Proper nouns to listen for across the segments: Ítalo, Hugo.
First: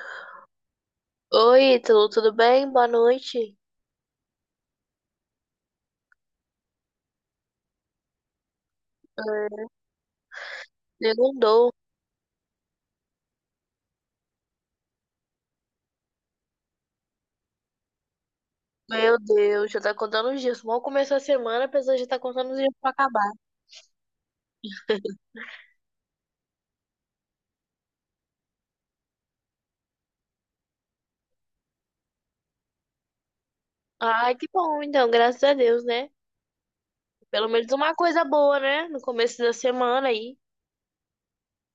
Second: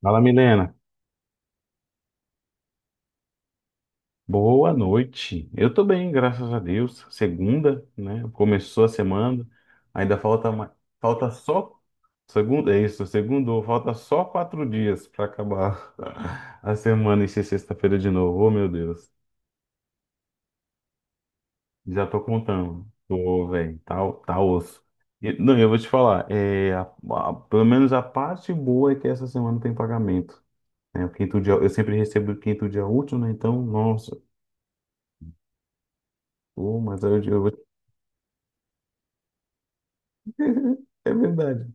Fala, Milena. Oi, Ítalo, tudo bem? Boa noite. Boa noite. Eu tô bem, graças a Deus. Segunda, né? Começou a semana. É, Ainda falta mais, falta segundou. só segunda, é isso, segundo, falta só 4 dias para acabar a semana e ser sexta-feira de novo. Oh, meu Deus. Meu Deus, já tá contando os dias. Mal começou a semana, a pessoa Já já tá tô contando os dias contando. pra acabar. Tô, velho, tá osso. E, não, eu vou te falar, é, pelo menos a parte boa é que essa semana tem pagamento. Né? O quinto dia, eu sempre recebo o quinto dia útil, né? Então, nossa, Ai, que bom, então, graças a Deus, né? pô, mas eu Pelo vou te menos uma coisa boa, né? No começo da semana aí, É verdade.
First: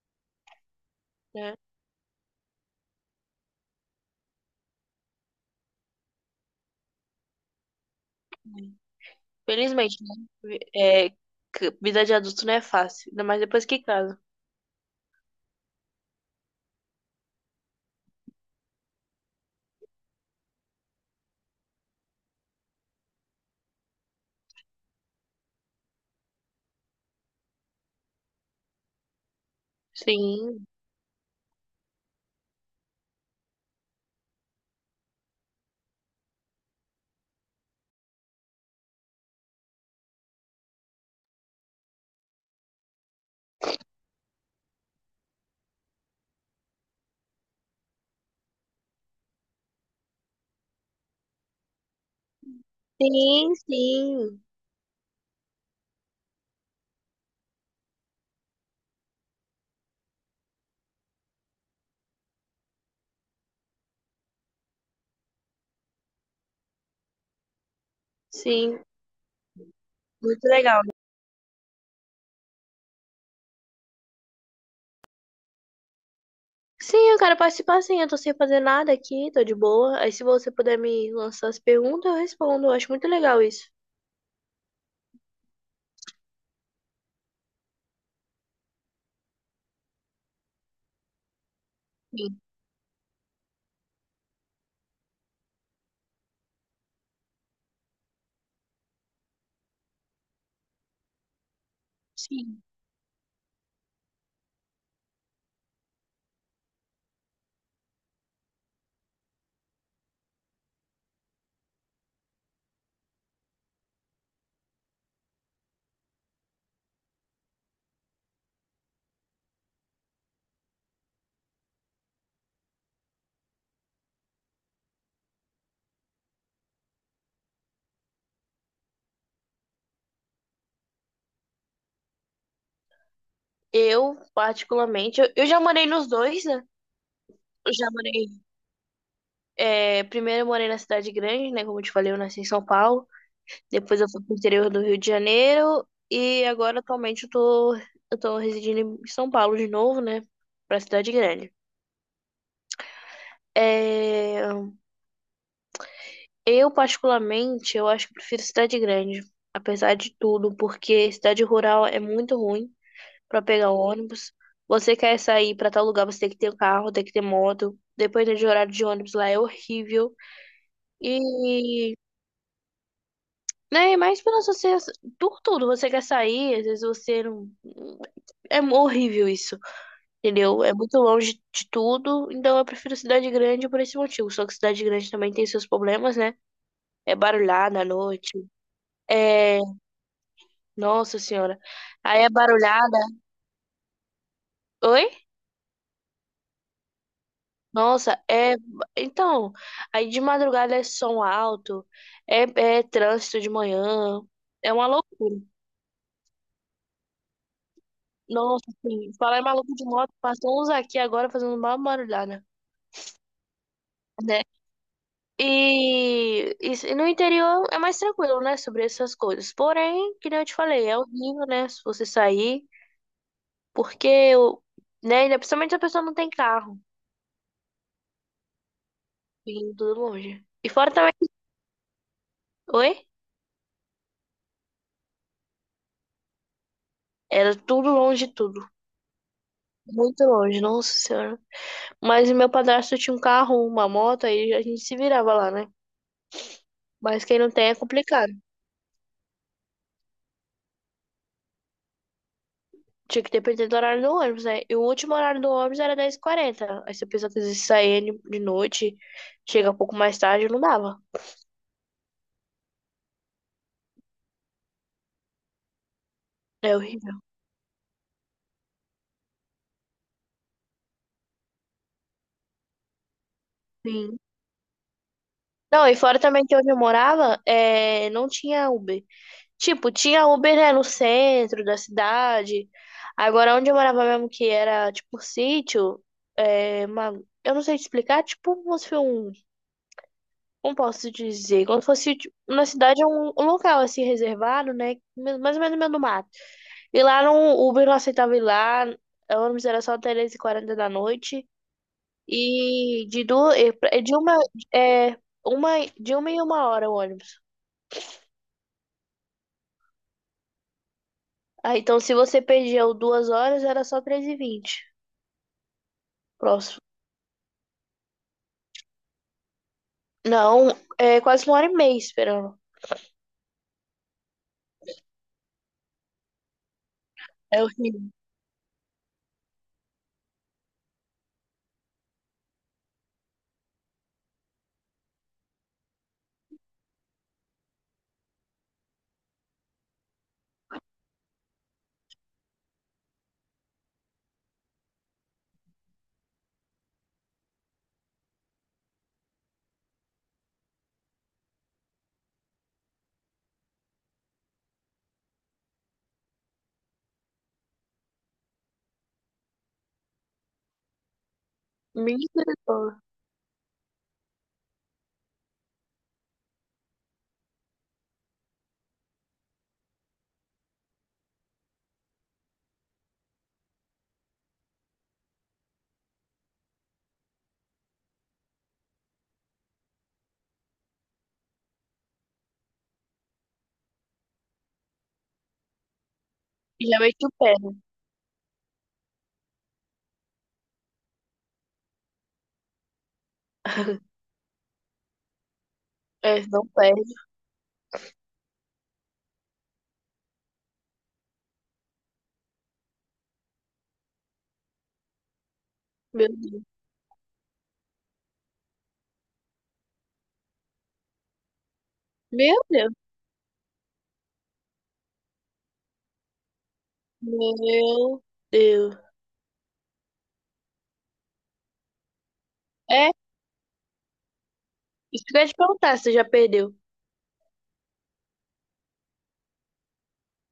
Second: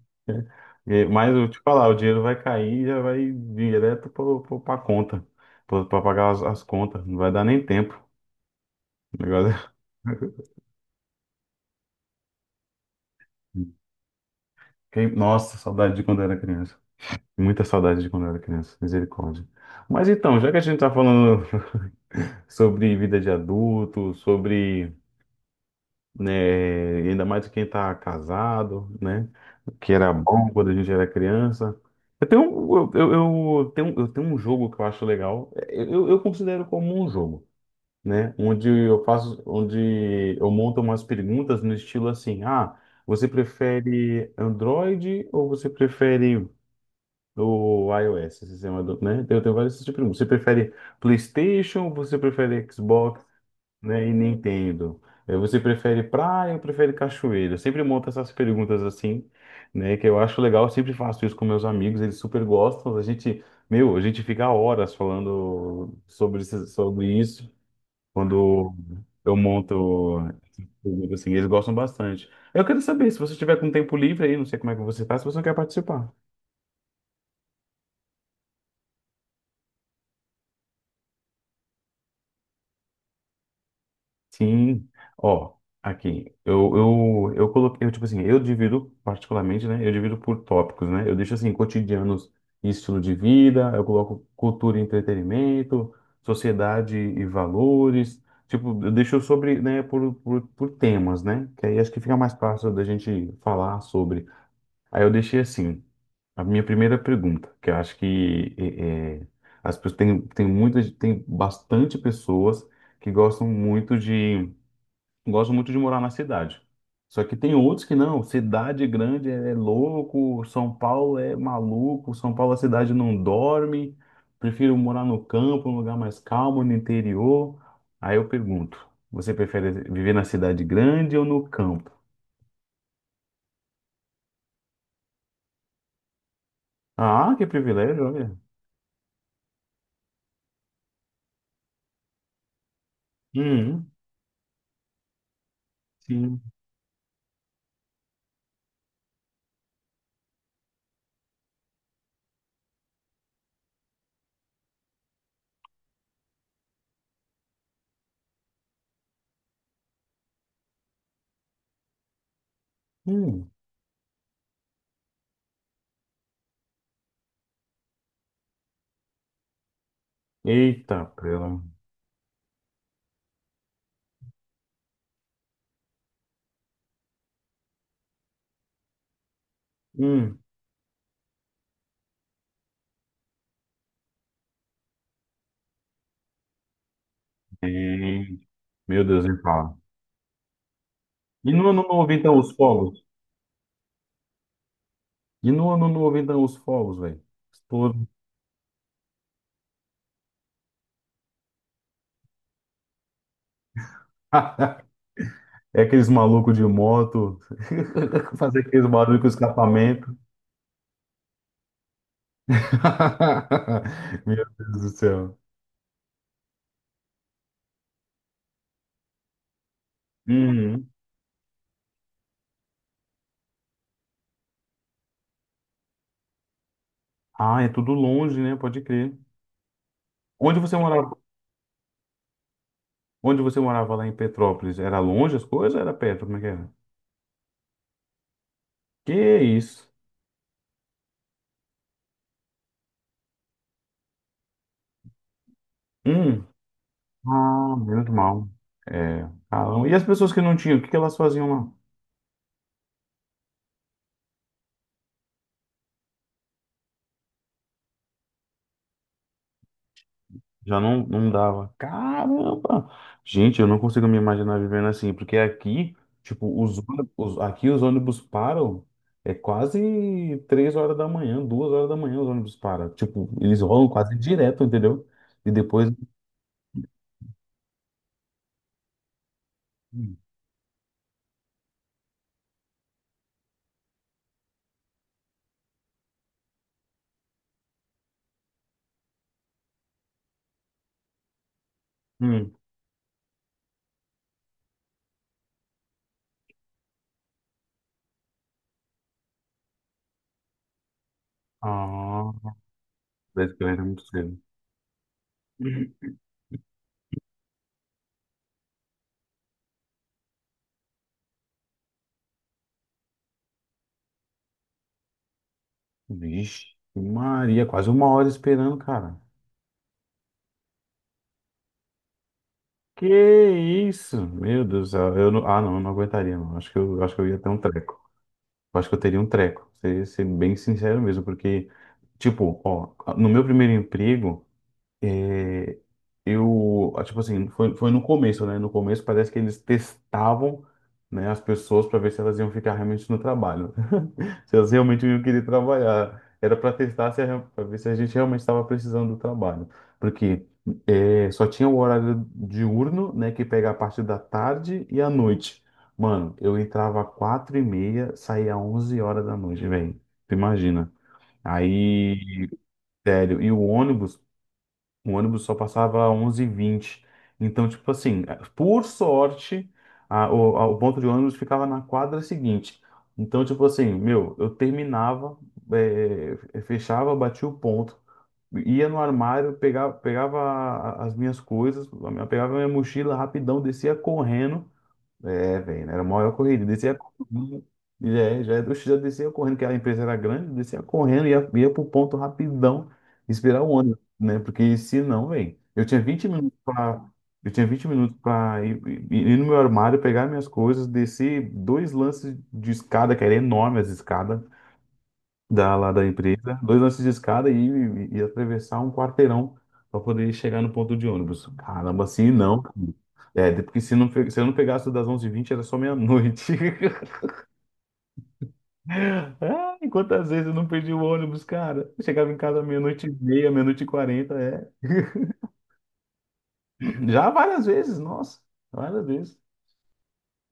É. É, mas eu né? te falar, o dinheiro vai cair e já vai direto para a conta, para pagar as contas. Não vai dar nem tempo. O negócio é- Felizmente, né? É, que vida de adulto não é fácil, ainda mais depois que casa. Nossa, saudade de quando eu era criança. Muita saudade de quando eu era criança. Misericórdia. Mas então, já que a gente está falando sobre vida de adulto, sobre, né? Ainda mais quem tá casado, né? Que era, uhum, bom Sim, quando a gente era criança. Eu tenho um jogo que eu acho legal. É, eu considero como um jogo, né? Onde eu faço, onde eu monto umas perguntas no estilo assim, ah, você prefere Android ou você prefere o iOS, esse sistema do, né? Eu tenho vários tipos de perguntas. Você prefere PlayStation ou você prefere Xbox? sim, Né? E sim, Nintendo. Eh, você prefere praia ou prefere cachoeira? Eu sempre monto essas perguntas assim, né? Que eu acho legal, eu sempre faço isso com meus amigos, eles super gostam. A gente, meu, a gente fica horas falando sobre, sobre isso quando sim. eu monto, Muito legal. perguntas assim, eles gostam bastante. Eu quero saber, se você tiver com tempo livre aí, não sei como é que você faz, se você não quer participar. Sim, eu quero participar sim, eu tô sem fazer nada aqui, tô de boa. Aí se você puder me lançar as perguntas, eu respondo. Eu acho muito legal isso. Sim, ó, aqui, eu coloquei, eu, tipo assim, eu divido particularmente, né, eu divido por tópicos, né, eu deixo assim, cotidianos Sim, e estilo de vida, eu coloco cultura e entretenimento, sociedade e valores, tipo, eu deixo sobre, né, por temas, né, que aí acho que fica mais sim. fácil da gente falar sobre. Aí eu deixei assim, a minha primeira pergunta, que eu acho que é, as pessoas, tem muitas, tem bastante pessoas que gostam muito de gosto muito de morar na cidade. Só que tem outros que não. Cidade grande é louco, São Paulo é maluco, São Paulo a cidade não dorme. Prefiro morar no campo, num lugar mais calmo, no interior. Aí eu pergunto, você prefere viver na cidade grande ou no campo? Eu, particularmente, eu já morei nos dois, né? Ah, que Eu já privilégio, morei. olha. É, primeiro eu morei na cidade grande, né? Como eu te falei, eu nasci em São Paulo. Hum, Depois eu fui pro interior do Rio de Janeiro. sim. E agora, atualmente, eu tô residindo em São Paulo de novo, né? Pra cidade grande. É. Eu, particularmente, eu acho que prefiro cidade grande, apesar de tudo, porque cidade rural é muito ruim para Hum. pegar ônibus. Você quer sair para tal lugar, você tem que ter um carro, tem que ter moto. Dependendo de horário de ônibus lá é horrível. Eita, prela. E, né, mas pela sociedade, por tudo, você quer sair, às vezes você não. É horrível isso, Hum. entendeu? É muito longe de tudo, então eu prefiro cidade grande por esse motivo. Só que cidade grande também tem seus problemas, né? É barulhada à É. noite. Meu Deus, nem É. fala. Nossa E senhora. no ano novo, Aí é então, os barulhada. fogos? Oi? E no ano novo, então, os fogos, velho? Estouro. Nossa, é. Então, aí de madrugada é som alto, é, é trânsito de manhã, é uma loucura. É aqueles malucos de moto, fazer Nossa, aqueles assim, barulhos com falar em maluco de moto, escapamento. passou uns aqui agora fazendo uma barulhada, né? Meu Deus do céu. E no interior é mais tranquilo, né, sobre essas coisas. Porém, que nem eu te falei, Uhum. é horrível, né, se você sair, porque, né, ainda principalmente se a pessoa não tem carro, Ah, é tudo longe, né? Pode crer. vindo tudo longe. Onde E você fora também. morava? Oi? Onde você morava lá em Petrópolis? Era longe as coisas? Ou era perto? Como é que era? Era tudo longe de tudo. Que isso? Muito longe, nossa senhora. Mas meu padrasto tinha um carro, uma moto, aí a gente se virava lá, né? Hum. Mas quem não tem é Ah, menos complicado. mal. É. Caramba. E as pessoas que não tinham, o que que elas faziam lá? Tinha que depender do horário do ônibus, né? E o último horário do ônibus era dez h 40. Aí se a pessoa quisesse sair de noite, chega um pouco mais tarde, não Já dava. não, não dava. Caramba! Gente, eu não consigo me imaginar vivendo assim, porque aqui, tipo, É os horrível. ônibus, aqui os ônibus param, é quase 3 horas da manhã, 2 horas da manhã os ônibus param. Tipo, eles rolam quase Sim. direto, entendeu? E Não, depois. e fora também que onde eu morava, é... não tinha Uber. Tipo, tinha Uber, né, no centro da cidade. Agora, onde eu morava mesmo, que era, tipo, sítio, é, uma... eu não sei te explicar, tipo, como se fosse um... Como posso dizer? Como se fosse, tipo, Hum. na cidade, é um, local, assim, reservado, né, mais ou menos no meio do mato. E lá no Uber não aceitava ir lá, o ônibus era só três e quarenta da noite. Ah, E de 10 duas, e km é muito de uma, cedo. é, uma, de uma em uma hora o ônibus. Ah, então se você perdia o duas horas, era só três e vinte. Vixe, Próximo. Maria, quase uma hora esperando, cara. Não, é quase uma hora e meia esperando. Que isso? Meu Deus do céu. Eu não, ah, não, eu não aguentaria, não. Acho que eu ia ter um É treco. horrível. Eu acho que eu teria um treco, ser bem sincero mesmo, porque, tipo, ó, no meu primeiro emprego, é, eu, ah, tipo assim, foi no começo, né? No começo parece que eles testavam, né, as pessoas para ver se elas iam ficar realmente no trabalho. Se elas realmente iam querer trabalhar. Era para testar se para ver se a gente realmente estava precisando do trabalho. Porque é, só tinha o horário diurno, né, que pega a parte da tarde e a noite. Mano, eu entrava às 4h30, saía às 11 horas da noite, velho. Tu imagina. Aí, Misericórdia. sério, e o ônibus só passava 11h20. Então, tipo assim, por sorte, o ponto de ônibus ficava na quadra seguinte. Então, tipo assim, meu, eu terminava, fechava, batia o ponto, ia no armário, pegava, as minhas coisas, pegava a minha mochila rapidão, descia correndo, é, velho, era a maior corrida. Descia Já meti o correndo. pé. E é, já, oxe, já descia correndo, que a empresa era grande, descia correndo, ia pro ponto rapidão, esperar o ônibus, né? Porque se não, velho, eu tinha vinte É, minutos não pra. perde. Eu tinha 20 minutos pra ir, ir no meu armário, pegar minhas coisas, descer 2 lances de escada, que era enorme as escadas lá da Meu empresa, Deus. 2 lances de escada e atravessar um quarteirão pra poder chegar no ponto de ônibus. Caramba, assim Meu não. Deus. É, até porque se eu não pegasse o das 11h20 era só meia-noite. Meu Deus. Ah, e quantas vezes eu não perdi o ônibus, cara? Eu chegava em casa meia-noite É, e meia, meia-noite e quarenta, é. isso que eu ia te perguntar se você já perdeu. Já várias vezes, nossa, várias vezes.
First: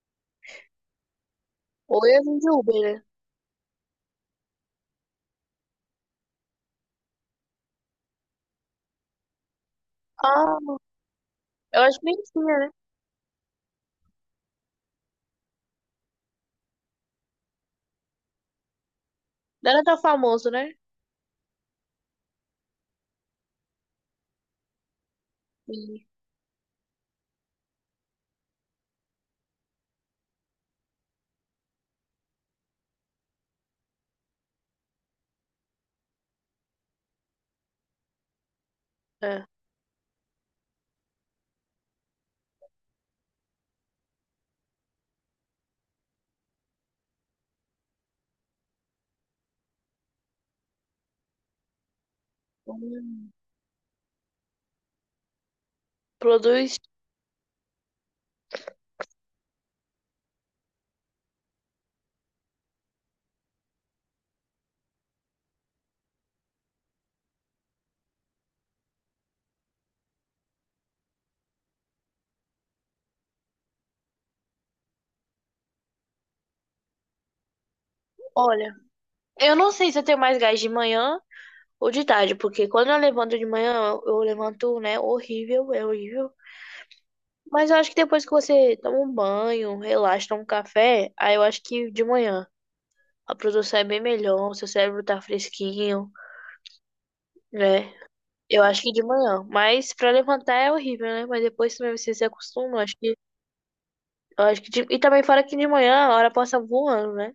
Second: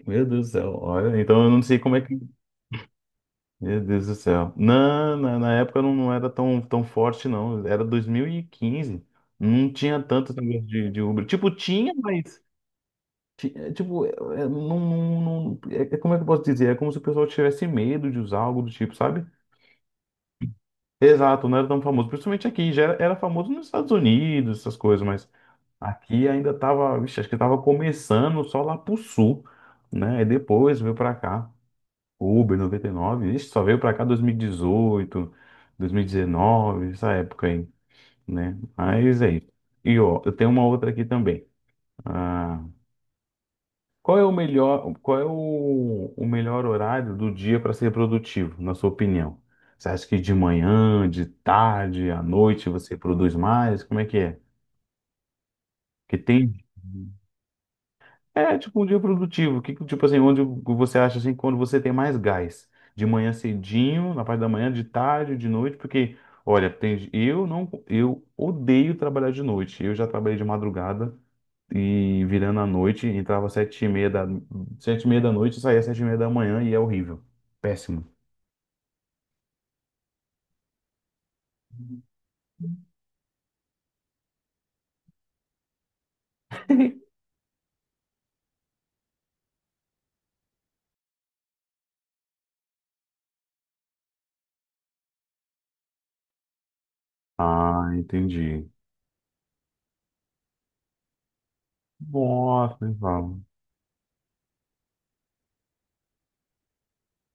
Meu Deus do céu, olha, então eu não sei como Ou é que. eu vim de Uber, né? Meu Deus do céu. Na época não, era tão forte, não. Era 2015. Não tinha tanto esse negócio Ah, de Uber. Tipo, eu tinha, acho que nem mas. tinha, né? Tipo, não, é como é que eu posso dizer? É como se o pessoal tivesse medo de usar algo do tipo, sabe? Não era tão famoso, né? Exato, não era tão famoso. Principalmente aqui, já era famoso nos Estados Unidos, essas coisas, mas Sim. aqui ainda tava, vixe, acho que tava começando só lá pro sul, né? E depois veio pra cá, Uber 99 ixi, só veio pra cá dois mil e dezoito dois mil e 2019, essa época aí, né? Mas é É. isso. E ó, eu tenho uma outra aqui também. Qual é o melhor, qual é o melhor horário do dia para ser produtivo, na sua opinião? Você acha que de manhã, de tarde, à noite você Hum, produz mais? Como é? Que tem Produz. é tipo um dia produtivo. Que, tipo assim, onde você acha assim quando você tem mais gás? De manhã cedinho, na parte da manhã, de tarde, de noite, porque olha, tem, eu não eu odeio trabalhar de noite. Eu já trabalhei de madrugada e virando à noite, entrava 7h30 da, 7h30 da noite, saía 7h30 da manhã e é horrível. Péssimo. Olha, eu não sei se eu tenho mais gás de manhã ou de tarde, porque quando eu levanto de manhã, eu levanto, né? Horrível, é horrível. Mas eu acho que depois que você toma um banho, relaxa, toma um café, aí eu acho que de manhã a produção é bem melhor, seu cérebro tá fresquinho, Ah, né? Eu entendi. acho que de manhã. Mas pra levantar é horrível, né? Mas depois também você se acostuma, Nossa, Val. eu acho que de- e também fora que de manhã a hora passa voando, né?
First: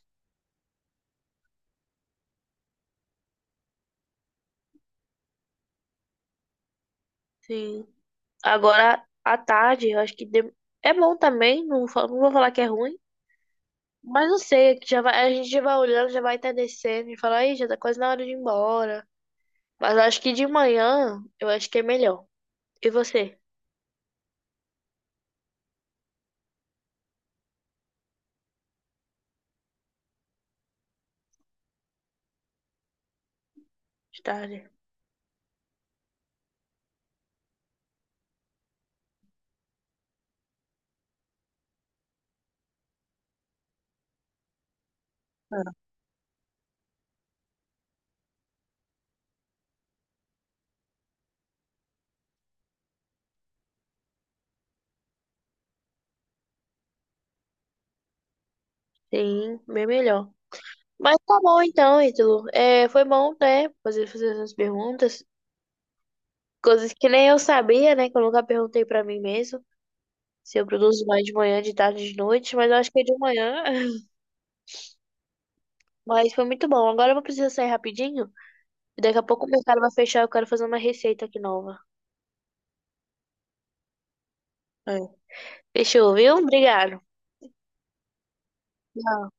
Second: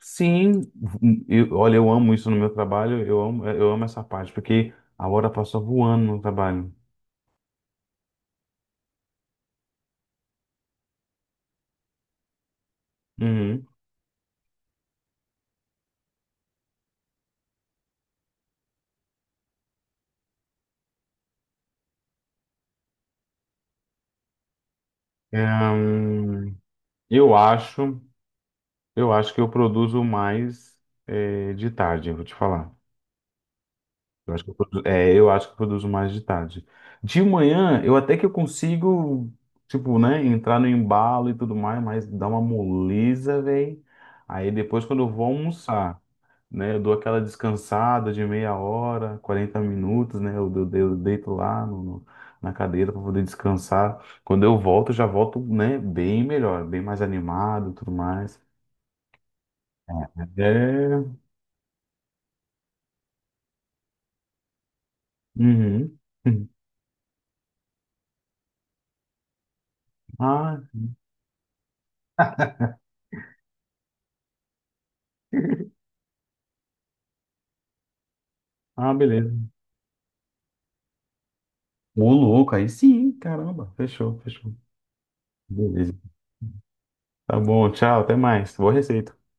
Sim, eu, olha, eu amo isso no meu trabalho, eu amo essa parte, porque a hora passa voando no trabalho. Sim. Agora à tarde, eu acho que de- é bom também, não, não vou falar que é ruim. Uhum. Mas não sei, que já vai, a gente já vai olhando, já vai estar descendo e fala, aí, já tá quase na hora de ir embora. Mas acho que de manhã eu acho que é melhor. E você? É, hum, eu acho, eu acho que eu produzo mais, eh, de tarde, eu vou te falar. De Eu acho que tarde? É, eu acho que eu produzo mais de tarde. De manhã, eu até que eu consigo, tipo, né, entrar no embalo e tudo mais, mas dá uma moleza, velho. Aí depois, quando eu vou almoçar, né, eu dou aquela descansada de meia hora, 40 minutos, né, eu deito lá no, na cadeira para poder descansar. Quando eu volto, eu já volto, né, bem melhor, bem mais animado e tudo mais. Sim, bem melhor. É. Mas tá bom então, Ítalo. É, foi bom, né? Fazer essas perguntas. Uhum. Coisas que nem eu sabia, né? Que eu nunca perguntei pra mim mesmo. Se Ah, eu produzo mais de manhã, de tarde, de noite. Mas eu acho que é de manhã. Mas foi muito bom. Agora eu vou precisar sair rapidinho. ah, E daqui a pouco o beleza. mercado vai fechar. Eu quero fazer uma receita aqui nova. Ô, louco, aí sim, caramba. Fechou, fechou. É. Beleza. Fechou, viu? Obrigado. Tá bom, tchau, até mais. Boa receita. Tchau.